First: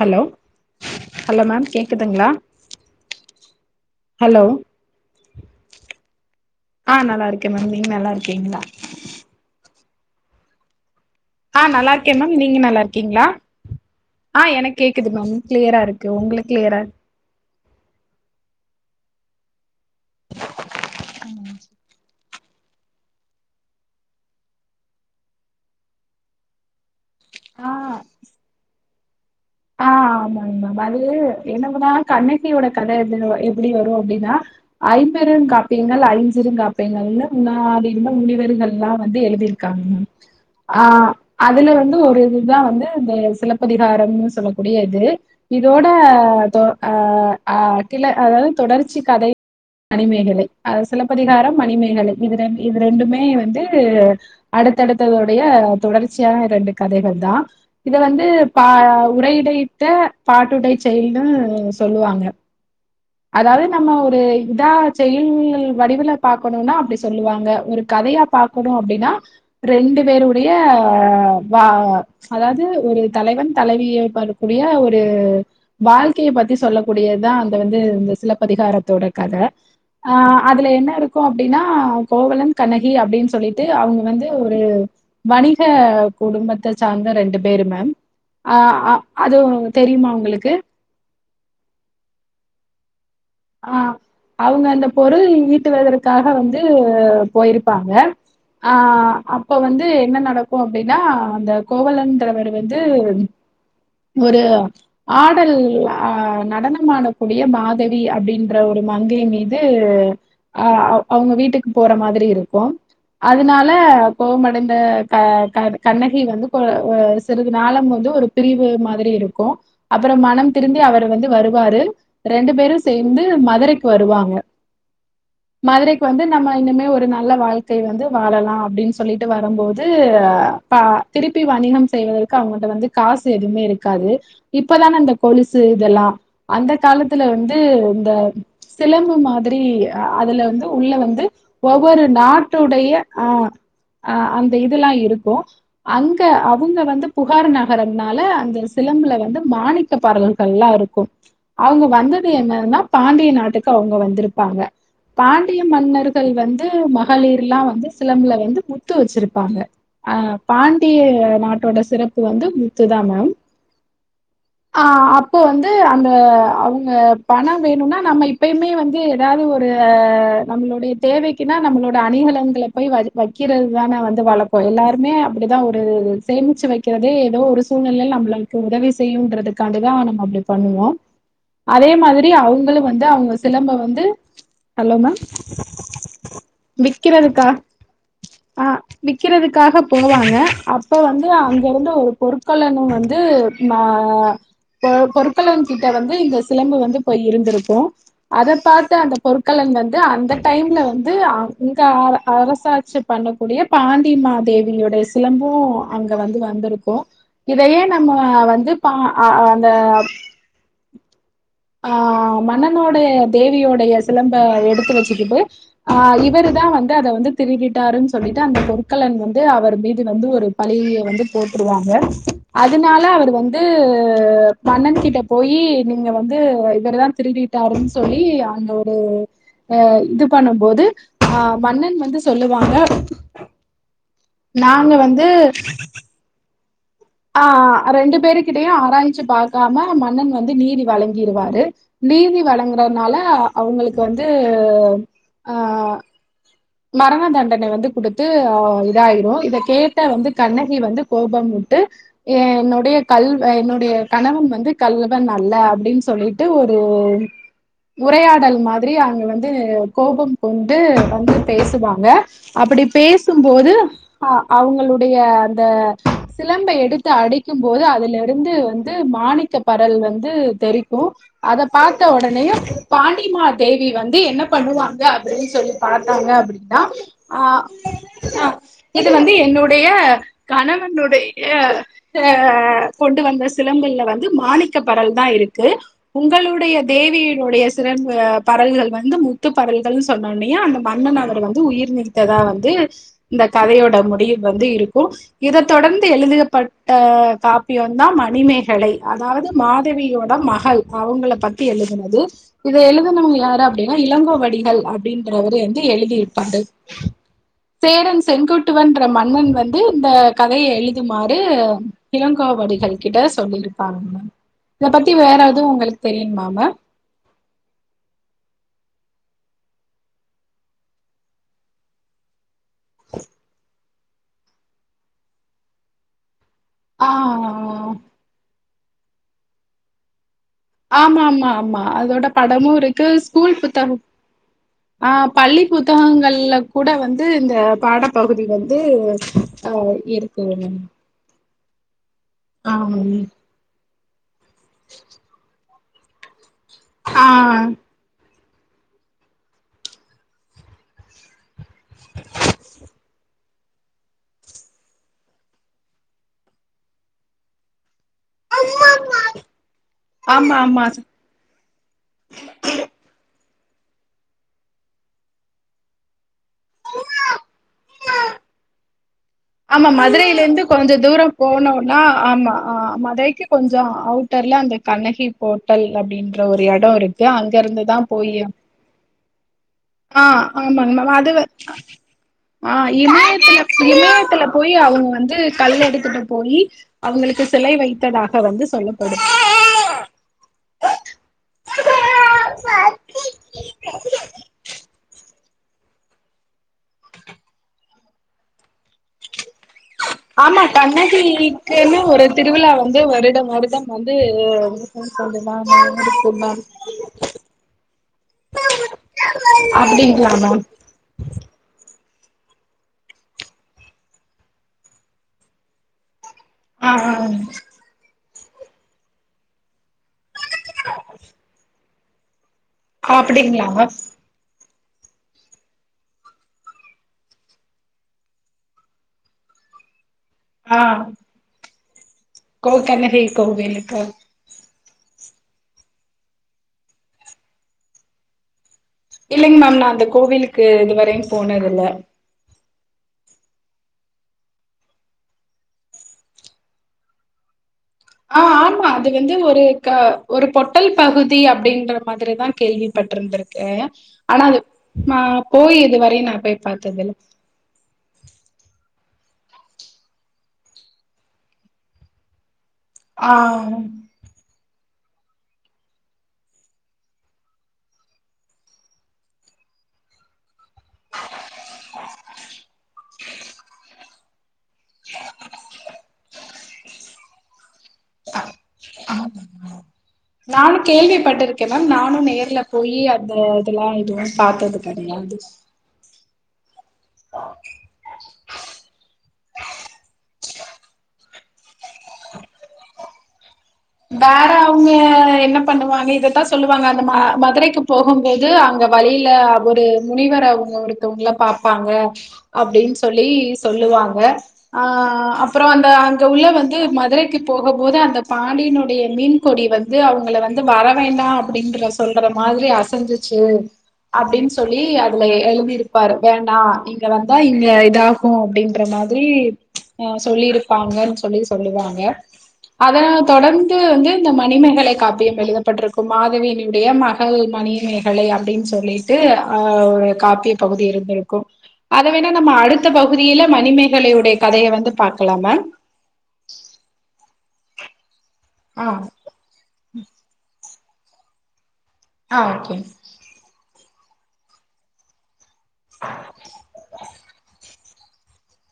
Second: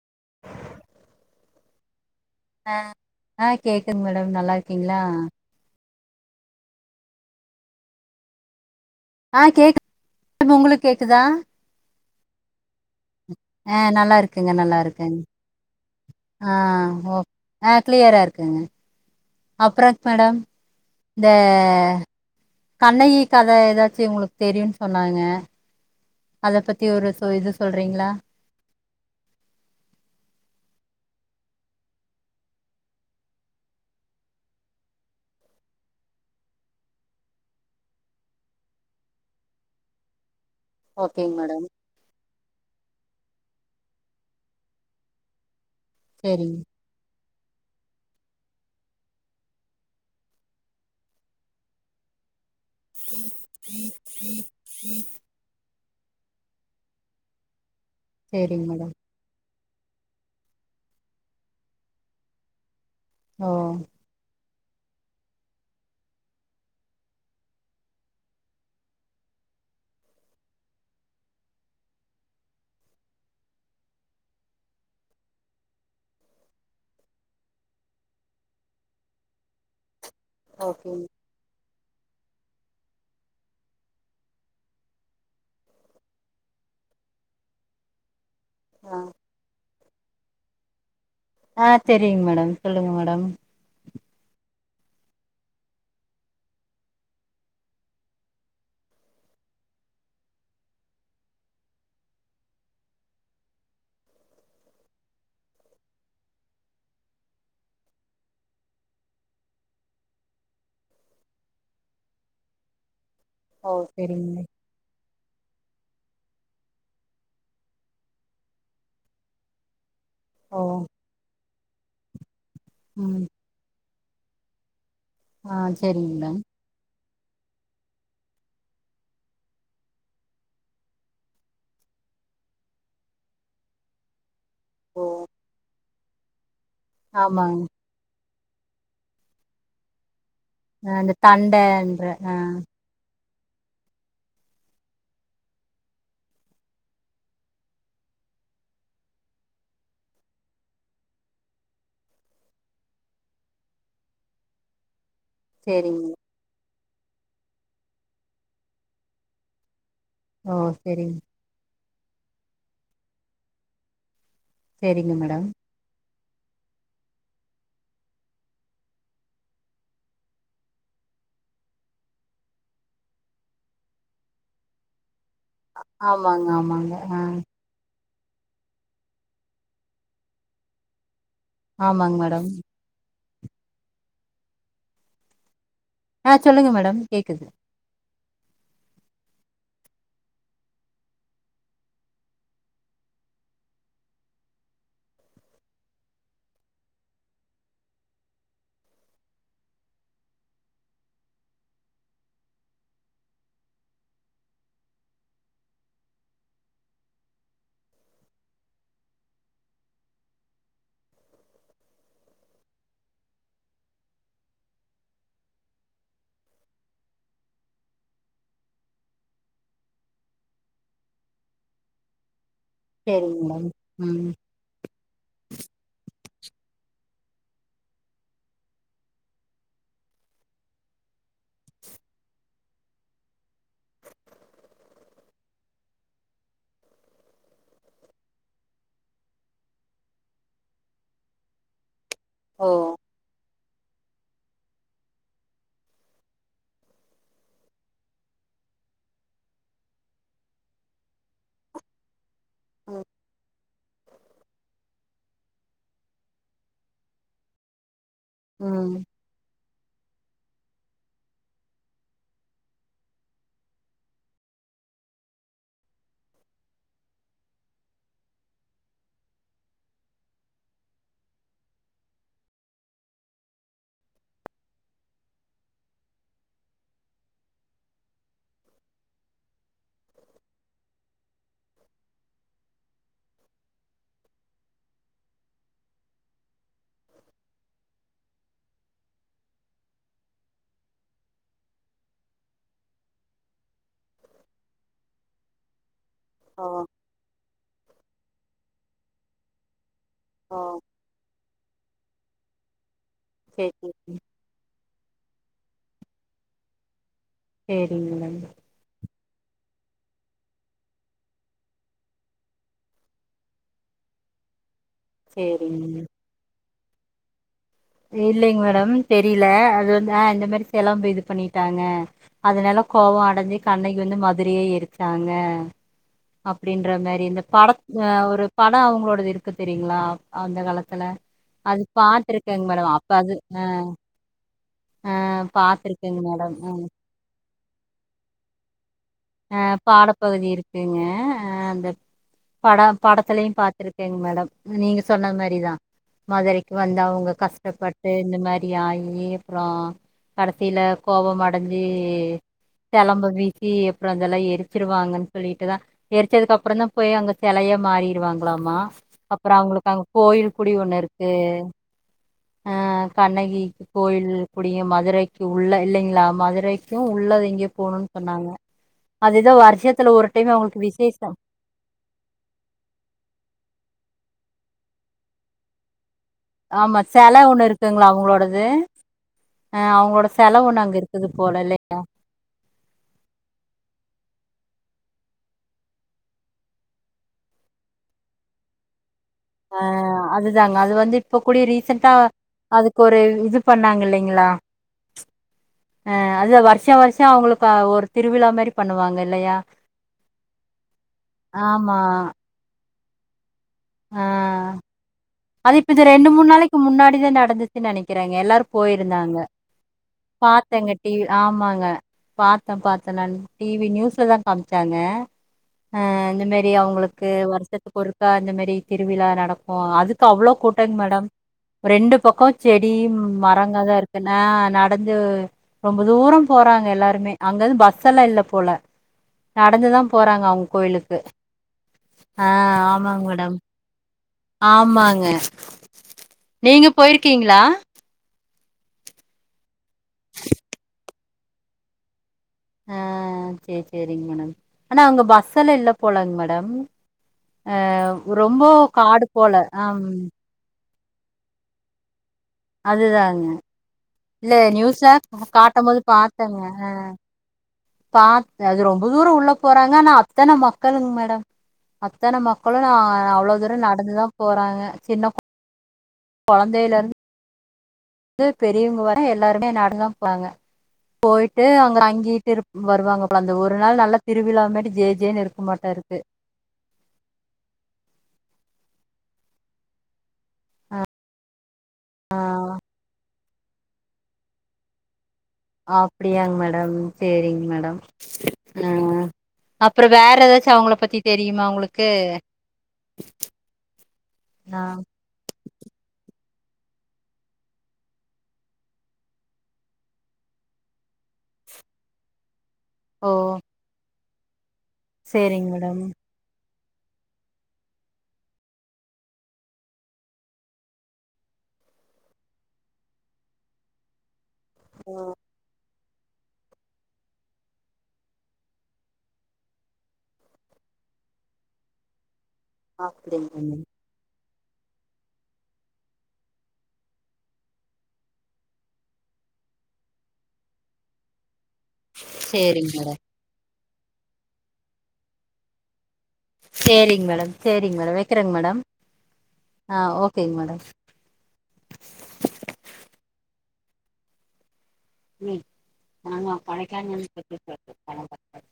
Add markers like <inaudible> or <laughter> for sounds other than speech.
Hello hello ma'am கேக்குதுங்ளா ஆ கேக்குது மேடம் நல்லா இருக்கீங்ளா ஆ நல்லா இருக்கேன் மேம் நீங்க நல்லா இருக்கீங்ளா ஆ கேக்கு உங்களுக்கு கேக்குதா ஆ நல்லா இருக்கேன் மேம் நீங்க நல்லா இருக்கீங்ளா ஆ நல்லா ஆ இருக்குங்க நல்லா எனக்கு கேக்குது இருக்குங்க மேம் கிளியரா இருக்கு உங்களுக்கு ஆ கிளியரா ஓ ஆ கிளியரா இருக்குங்க அப்றோ மேடம் இந்த கண்ணகி கதை எதாச்சு உங்களுக்கு தெரியுன்னு சொன்னாங்க அத பத்தி ஒரு இது ஆ சொல்றீங்ளா ஆ ஆமாங்கமா அது என்னதுன்னா கண்ணகியோட கத எது எப்டி வரு அப்டின்னா ஐம்பரும் காப்பியங்கள் ஐஞ்சிறு காப்பியங்கள்னு முன்னாடிருந்த முனிவர்கள்லா வந்து எழுதிருக்காங்கங்க உம் ஆ ஓகேங்க மேடம் அதுல வந்து ஒரு இதுதா வந்து இந்த சிலப்பதிகாரம்னு சொல்லக்கூடிய இது இதோட சரிங்க தொ அ அகில அதாவது தொடர்ச்சி கதை மணிமேகலை அ சிலப்பதிகாரோ மணிமேகலை இது ரெண் இது ரெண்டுமே வந்து அடுத்தடுத்ததொடைய தொடர் ச்சியா ரெண்டு கதைகள்தான் இத வந்து சரிங்க பா மேடம் உடையிடையிட்ட பாட்டுடை செயல்ன்னு சொல்லுவாங்க ஓ அதாவது நம்ம ஒரு இதா செய்யுள் வடிவுல பாக்கணுனா அப்டி சொல்லுவாங்க ஒரு கதையா பாக்கணு அப்டின்னா ரெண்டு பேருடைய வா அதாவது ஒரு தலைவன் தலைவிய வரக்கூடிய ஒரு வாழ்க்கையை பத்தி சொல்லக்கூடியதுதா அந்த வந்து இந்த சிலப்பதிகாரத்தோட கத ஆ அதுல என்ன ஓகேங்க இருக்கோ அப்டின்னா கோவலன் கண்ணகி அப்டின் சொல்லிட்டு அவுங்க வந்து ஒரு வணிக குடும்பத்த சார்ந்த ரெண்டு பேரு மேம் அ அ ஆ அது தெரிமா உங்களுக்கு ஆ தெரியுங் மேடம் சொல்லுங்க மேடம் ஆ அவுங்க அந்த பொருள் ஈட்டுவதற்காக வந்து போயிருப்பாங்க ஆ அப்ப வந்து என்ன நடக்கு அப்டின்னா அந்த கோவலன்றவர் வந்து ஒரு ஆடல் அ நடனமாடக்கூடிய மாதவி அப்டின்ற ஒரு மங்கையின் மீது அ அவுங்க வீட்டுக்கு போற மாதிரி இருக்கு அதனால ஓ சரிங்க மேடம். கோவமடை அ க கண்ணகி வந்து கொ ஒ சிறிது நாளம் வந்து ஒரு பிரிவு மாதிரி இருக்கு அப்றோ மனம் ஓ திருந்தி அவர வந்து வருவாரு ரெண்டு பேரு சேர்ந்து ம் மதுர க்கு வருவாங்க ஆ மதுரைக்கு சரிங்க வந்து மேடம் நம்ம இனிமே ஒரு நல்ல வாழ் க்கை வந்து வாழலா அப்டின்னு சொல்லிட்டு வரம்போது ப திருப்பி வணிகம் செய்வதற்கு அவுங்க கிட்ட வந்து காசு எதுமே இருக்காது இப்பதான ஓ அந்த கொலுசு இதெல்லா அந்த காலத்துல வந்து ஆமாங்க இது இந்த சிலம்பு மாதிரி அதுல வந்து ஆ உள்ள இந்த வந்து ஒவ்வொரு தண்டைன்ற ஆ நாட்டொடைய ஆ அ அந்த இதுல்லா இருக்கு அங்க அவுங்க வந்து புகார் நகரம்னால அந்த சிலம்புல வந்து மாணிக் க பறல்கள்லா இருக்கு அவுங்க வந்து னு என்னனா பாண்டிய நாட்டுக்கு அவுங்க வந்துருப்பாங்க பாண்டிய சரிங்க மன்னர்கள் வந்து ம களிர்லா வந்து சிலம்புல வந்து முத்து வச்சுருப்பாங்க அ ஓ பாண்டிய சரிங்க நாட்டோட சிறப்பு வந்து முத்துதா மேம் ஆ சரிங்க அப்போ மேடம் வந்து அந்த அவுங்க பண வேணுன்னா நம்ம இப்பயுமே வந்து எதாவ்து ஒரு நம்மளுடைய தேவை க்கினா நம்மளோட அணிகலன்கள போய் வழி வக்கிறதுதான வந்து வழக்கொ எல்லாருமே அப்பிடிதா ஒரு ஆமாங்க சேமிச்சு ஆமாங்க வக்கிறதே ஆ எதோ ஒரு சூழ்நெலல் நம்ளுக்கு உதவி செய்யுன்றதுக்கான்டிதா நம்ம அப்டி பண்ணுவோ ஆமாங் மேடம் <unintelligible> வந்து அவுங்க சிலம்பொ வந்து ஹலோ மேம் ஆ சொல்லுங்க மேடம் கேக்குது விக்கிறதுக்கா ஆ விக்கிறதுக்காக போவாங்க அப்ப வந்து அங்கருந்த ஒரு பொற்கொல்லனு வந்து ஆ ப பொற்கொலன் கிட்ட வந்து இந்த சிலம்பு வந்து போய் இருந்திருக்கு அத பார்த்த அந்த பொற்கலன் வந்து அந்த டைம்ல வந்து அ அங்க அ அரசாட்சி பண்ணக்கூடிய பாண்டி மா தேவியோடைய சிலம்பு அங்க வந்து வந்துருக்கு இதயே நம்ம வந்து பா அ அந்த ஆ மன்னனோட தேவியோடைய சிலம்ப எடுத்து வெச்சுகிட்டு ஆ இவரு தா வந்து அத வந்து திருடிட்டாருன் சொல்லிட்டு அந்த பொற்கல்லன் வந்து அவர் மீது வந்து ஒரு பழிய வந்து போட்ருவாங்க அதுனால அவர் சேரிங்க வந்து மேடம் ம் மன்னன் கிட்ட போயி நீங்க வந் து இவர்தா திருடிட்டாருன் சொல்லி அங்க ஒரு அ இது பண்ணும்போது ஆ மன்னன் வந்து சொல்லுவாங்க நாங்க வந்து ஆ அ ரெண்டு பேரு கிட்டயு ஆராய்ஞ்சு பாக்காம மன்னன் வந்து நீதி வழங்கிருவாரு நீதி ஓ வழங்குறனால அவுங்களுக்கு வந்து ஆ மரண தண்டனை வந்து குடுத்து ஆ இதாயிரு இதக் கேட்ட வந்து கண்ணகி வந்து கோபமுட்டு ஏ என்னுடைய ம் கள் வ என்னுடைய கணவன் வந்து கள்வன் அல்ல அப்டின் சொல்லிட்டு ஒரு உரையா டல் மாதிரி ம் அங்க வந்து கோபம் கொண்டு வந்து பேசுவாங்க அப்பிடி பேசும்போது அ அவுங்களுடைய அந்த சிலம்ப எடுத்து அடிக்கும் போது அதுலருந்து வந்து மாணிக் கப் பறல் வந்து தெரிக்கு அதப்பாத்த ஒடனேயு பாண்டிமா தேவி வந்து என்ன பண்ணுவாங்க அப்பிடின் சொல்லி பாத் தாங்க அப்பிடின்னா ஆ அ இது வந்து என்னுடைய கணவனுடைய அ அ கொண்டு வந்த சிலம்புல வந்து மாணிக்கப்பரல்தா இருக்கு உங்களுடைய தேவியினுடைய சிலம்பு பரல்கள் வந்து முத்துப் பரல்கள்னு சொன்னோன்னையு அந்த மன்னன் அவர் வந்து உயிர் நீத்ததா வந்து இந்தக் கதையோட முடிவு வந்து இருக்கு இதத் தொடர்ந்து எழுதப் ஓ பட்ட காப்பியொந்தா மணிமேகலை அதாவுது மாதவியோட ஓ மகள் அவுங்களப் பத்தி எழுதுனது இத எழுதுனவுங்க யாரு சேரி சேரி அப்டினா இளங்கோவடிகள் அப்டின்றவரு வந் து எழுதிருப்பாரு சேரிங்க சேரன் மேடம் செங்குட் டுவன்ற மன்னன் வந்து இந்தக் கதைய எழுதுமாறு இளங்கோவடிகள் கிட்ட சொல்லியிருப்பாங்க மேம் இதப் பத்தி வேற எது சேரிங்க உங்களுக் தெரியுமா மேம்? இல்லிங்க மேடம் தெரில அது வந்து ஆ இந்த மாரி செலம்பு இது பண்ணிட்டாங்க அதுல எல்லா கோவ அடைஞ்சு கண்ணகி வந்து மதுரைய எரிச்சாங்க அப்டின்ற மாரி இந்தப் படத் ஆ ஒரு படம் அவுங்களோடது இருக்கு தெரியுங்களா அந்த காலத்து ஆமா ஆமா ஆமா அதோட படமு இருக்கு அப்ப அது ஸ்கூல் புத்தகம் ஆ பள்ளிப் பாத்துருக்கேங்க மேடம் புத்தகங்கள்ல கூட வந்து இந்த பாடப்பகுதி வந்து ஆ ஆஹ் இருக்கு பாடப்பகுதி இருக்குங்க அ அந்த பட ஆம். படத்துலயு பாத்துருக்கேங் மேடம் நீங்க சொன்ன மாரிதா மதுரைக் வந்து அவுங்க ஆஹ் கஷ்டப்பட்டு இந்த மாரி ஆயி அப்புறோ கடைசில கோவம் அடைஞ்சி செலம்ப வீசி அப்புறோ அதெல்லா எரிச்சிருவாங்கன்னு சொல்லிட்டுதா எரிச்சதுக் கப்புறந்தா போய் அங்க செலையா மாறிருவாங்க க்கலாமா அப்புறோ அவுங்களுக்கு அங்க கோயில் ஆமா கூடி ஆமா ஒன்னு இருக்கு ஆ கண்ணகி கோயில் கூடிய மதுரைக்கு உள்ள இல்லிங்களா மதுரைக்கும் உள்ளது எங்கயோ போணும்னு சொன்னாங்க அதுதா ஆமா வருஷத்துல ஒரு மதுரையில டைம் இருந்து அவங்களுக்கு கொஞ்ச தூரம் விசேஷம் போணு நா ஆமா ஆ மதுரைக்கு கொஞ்சொ அவுட்டர்ல அந்த கண்ணகி போட்டல் அப்டின்னு ற ஒரு எடம் ஆமா இருக்கு செல அங்க ஒண்ணு இருந்து தா இருக்குங்களா போயி அவங்களோடது அ ஆ அவங்களோட செலவு ஒண்ணு ஆமாங்க அங்க மேம் இருக்குது அதுல போல இல்லையா ஆ இமயத்துல இமயத் த்துல போயி அவுங்க வந்து கல் எடுத்துட்டு போயி அவுங்களுக்கு சிலை வைத்ததாக வந்து சொல்லப்படும் ஆ அதுதாங்க அது வந்து இப்ப கூடி ரீசென்ட்டா அதுக்கொரு இது பண்ணாங்க இல்லைங்களா அ அதுதா வருஷா வருஷம் அவுங்களுக்கு ஒரு திருவிழா மாரி பண்ணுவாங்க இல்லையா ஆமா ஆமா கண்ணகிக்குன்னு ஒரு திருவிழா வந்து வருடா வருடம் வந்து ஆ அது இப்ப இது <unintelligible> க்கிறாங்க எல்லாரு போயிருந்தாங்க அப்டிங்களா மேம் பாத்தேங்க டிவி ஆமாங்க பாத்தே பாத்தே நான் டிவி நியூஸ்ல தா காமிச்சாங்க ஆ இந்த மாரி ஆ அவுங்களுக்கு ஆ வருஷத்துக்கு ஒருக்கா இந்த மாரி திருவிழா நடக் ஓ அதுக்கு அவ்ளோ கூட்டங்க மேடம் ரெண்டு பக்கோ செடி அப்டிங்களா மரங்கதா மேம் இருக்கு ன்னா நடந்து ரொம்ப தூரம் போறாங்க எல்லாருமே அங்கந்து பஸ் எல்லாம் இல்ல போல நடந்துதான் போறாங்க அவுங்க ஆ கோயிலுக்கு ஆ கோ தன்னதி ஆமாங்க மேடம் கோவிலுக்கு ஆமாங்க நீங்க போயிருக்கீங்களா இல்லிங் மேம் நான் அந்த கோவிலுக்கு இதுவர போனது இல்ல ஆ செரி செரிங்க மேடம் ஆனா அவுங்க பஸ்ல இல்ல போலாங்க மேடம் அ ஆ ரொம்ப காடு போல ஆம் கடல் பகுதி அப்பிடின்ற மாதிரிதான் அதுதாங்க கேள்விப்பட்டிருந்திருக்கே ஆனா இல்ல அது நியூஸ்ல நா போய் காட்டும் போது இதுவரையும் நான் போய் பாத்ததில்ல பாத்து அது ரொம்ப தூரம் உள்ள போறாங்க ஆனா அத்தனை மக்களுங் மேடம் அத்தன மக் மள்ள ஆ அவ்ளோ தூரம் நடந்துதான் போறாங்க சின்ன கொழந்தைல்ல இருந்து ந்து பெரியவங்க வர எல்லாருமே நடந்து தான் போறாங்க போயிட்டு அங்க தங்கிட்டு இரு வருவாங்க அந்த ஒரு நாள் நல்லா திருவிழாாமேட்டு ஜேஜேன்னு இருக்கமாட்டோ இருக்கு ஆ ஆமாங் மேம் நானு கேள்விப்பட்டிருக்கேன் மேம் நானு நேர்ல போயி அந்த இதெல்லா எதுவு பாத்தது கெடையாது அப்டியாங் மேடம் சேரிங் மேடம் ஆ அப்றோ வேற ஏதாச்சும் அவங்கள பத்தி தெரியுமா உங்களுக்கு வேற ஆ அவுங்க என்னப் பண்ணுவாங்க இதத்தா சொல்லுவாங்க அந்த மதுரைக்கு போகும்போது அங்க வழில ஒரு முனிவரு அவுங்க ஒரு ஒருத்தவங்கள பாப்பாங்க அப்டின் சொல்லி ஓ சொல்லுவாங்க அ அப்றோ சேரிங்க அந்த மேடம் அங்க உள்ள வந்து மதுரைக்கு போகும்போது அந்த பா பாண்டியனுடைய மீன் கொடி வந்து அவுங்க வந்து வர வேண்டா அப்டின்ற சொல்ற மாதிரி அசஞ்சி சேரி அப்டின் சொல்லி அதுல எழுதிருக் பாரு வேண்டா இங்க வந்தா இங்க இதாகு அப்டின்ற மாதிரி ஆ சொல்லி இருப்பாங்கன்னு சொல்லி சொல்லுவாங்க அதனல அப்டிங்க மேடம் க்கு வந்து இந்த மணிமேகலை காப்பியம் எழுதப்பட்டிருக்கும் மாதவியினுடைய மகள் மணிமேகலை அப்டின் சொல்லி ல்லிட்டு ஒரு காப்பிய பகுதி இருந்திருக்கு அத வேணா நம்ம அடுத்த சேரிங்க மேடம் பகுதியில மணிமேகலையுடைய கதைய வந்து பாக்கலா மேம் சேரிங்க மேடம் சேரிங்க மேடம் வெக்கிறேங்க மேடம் ஆ ஆ ஓகேங்க மேடம் ஆ ஓகேங்க ம் நாங்க கொடைக்கானல் பக்கத்து <inaudible>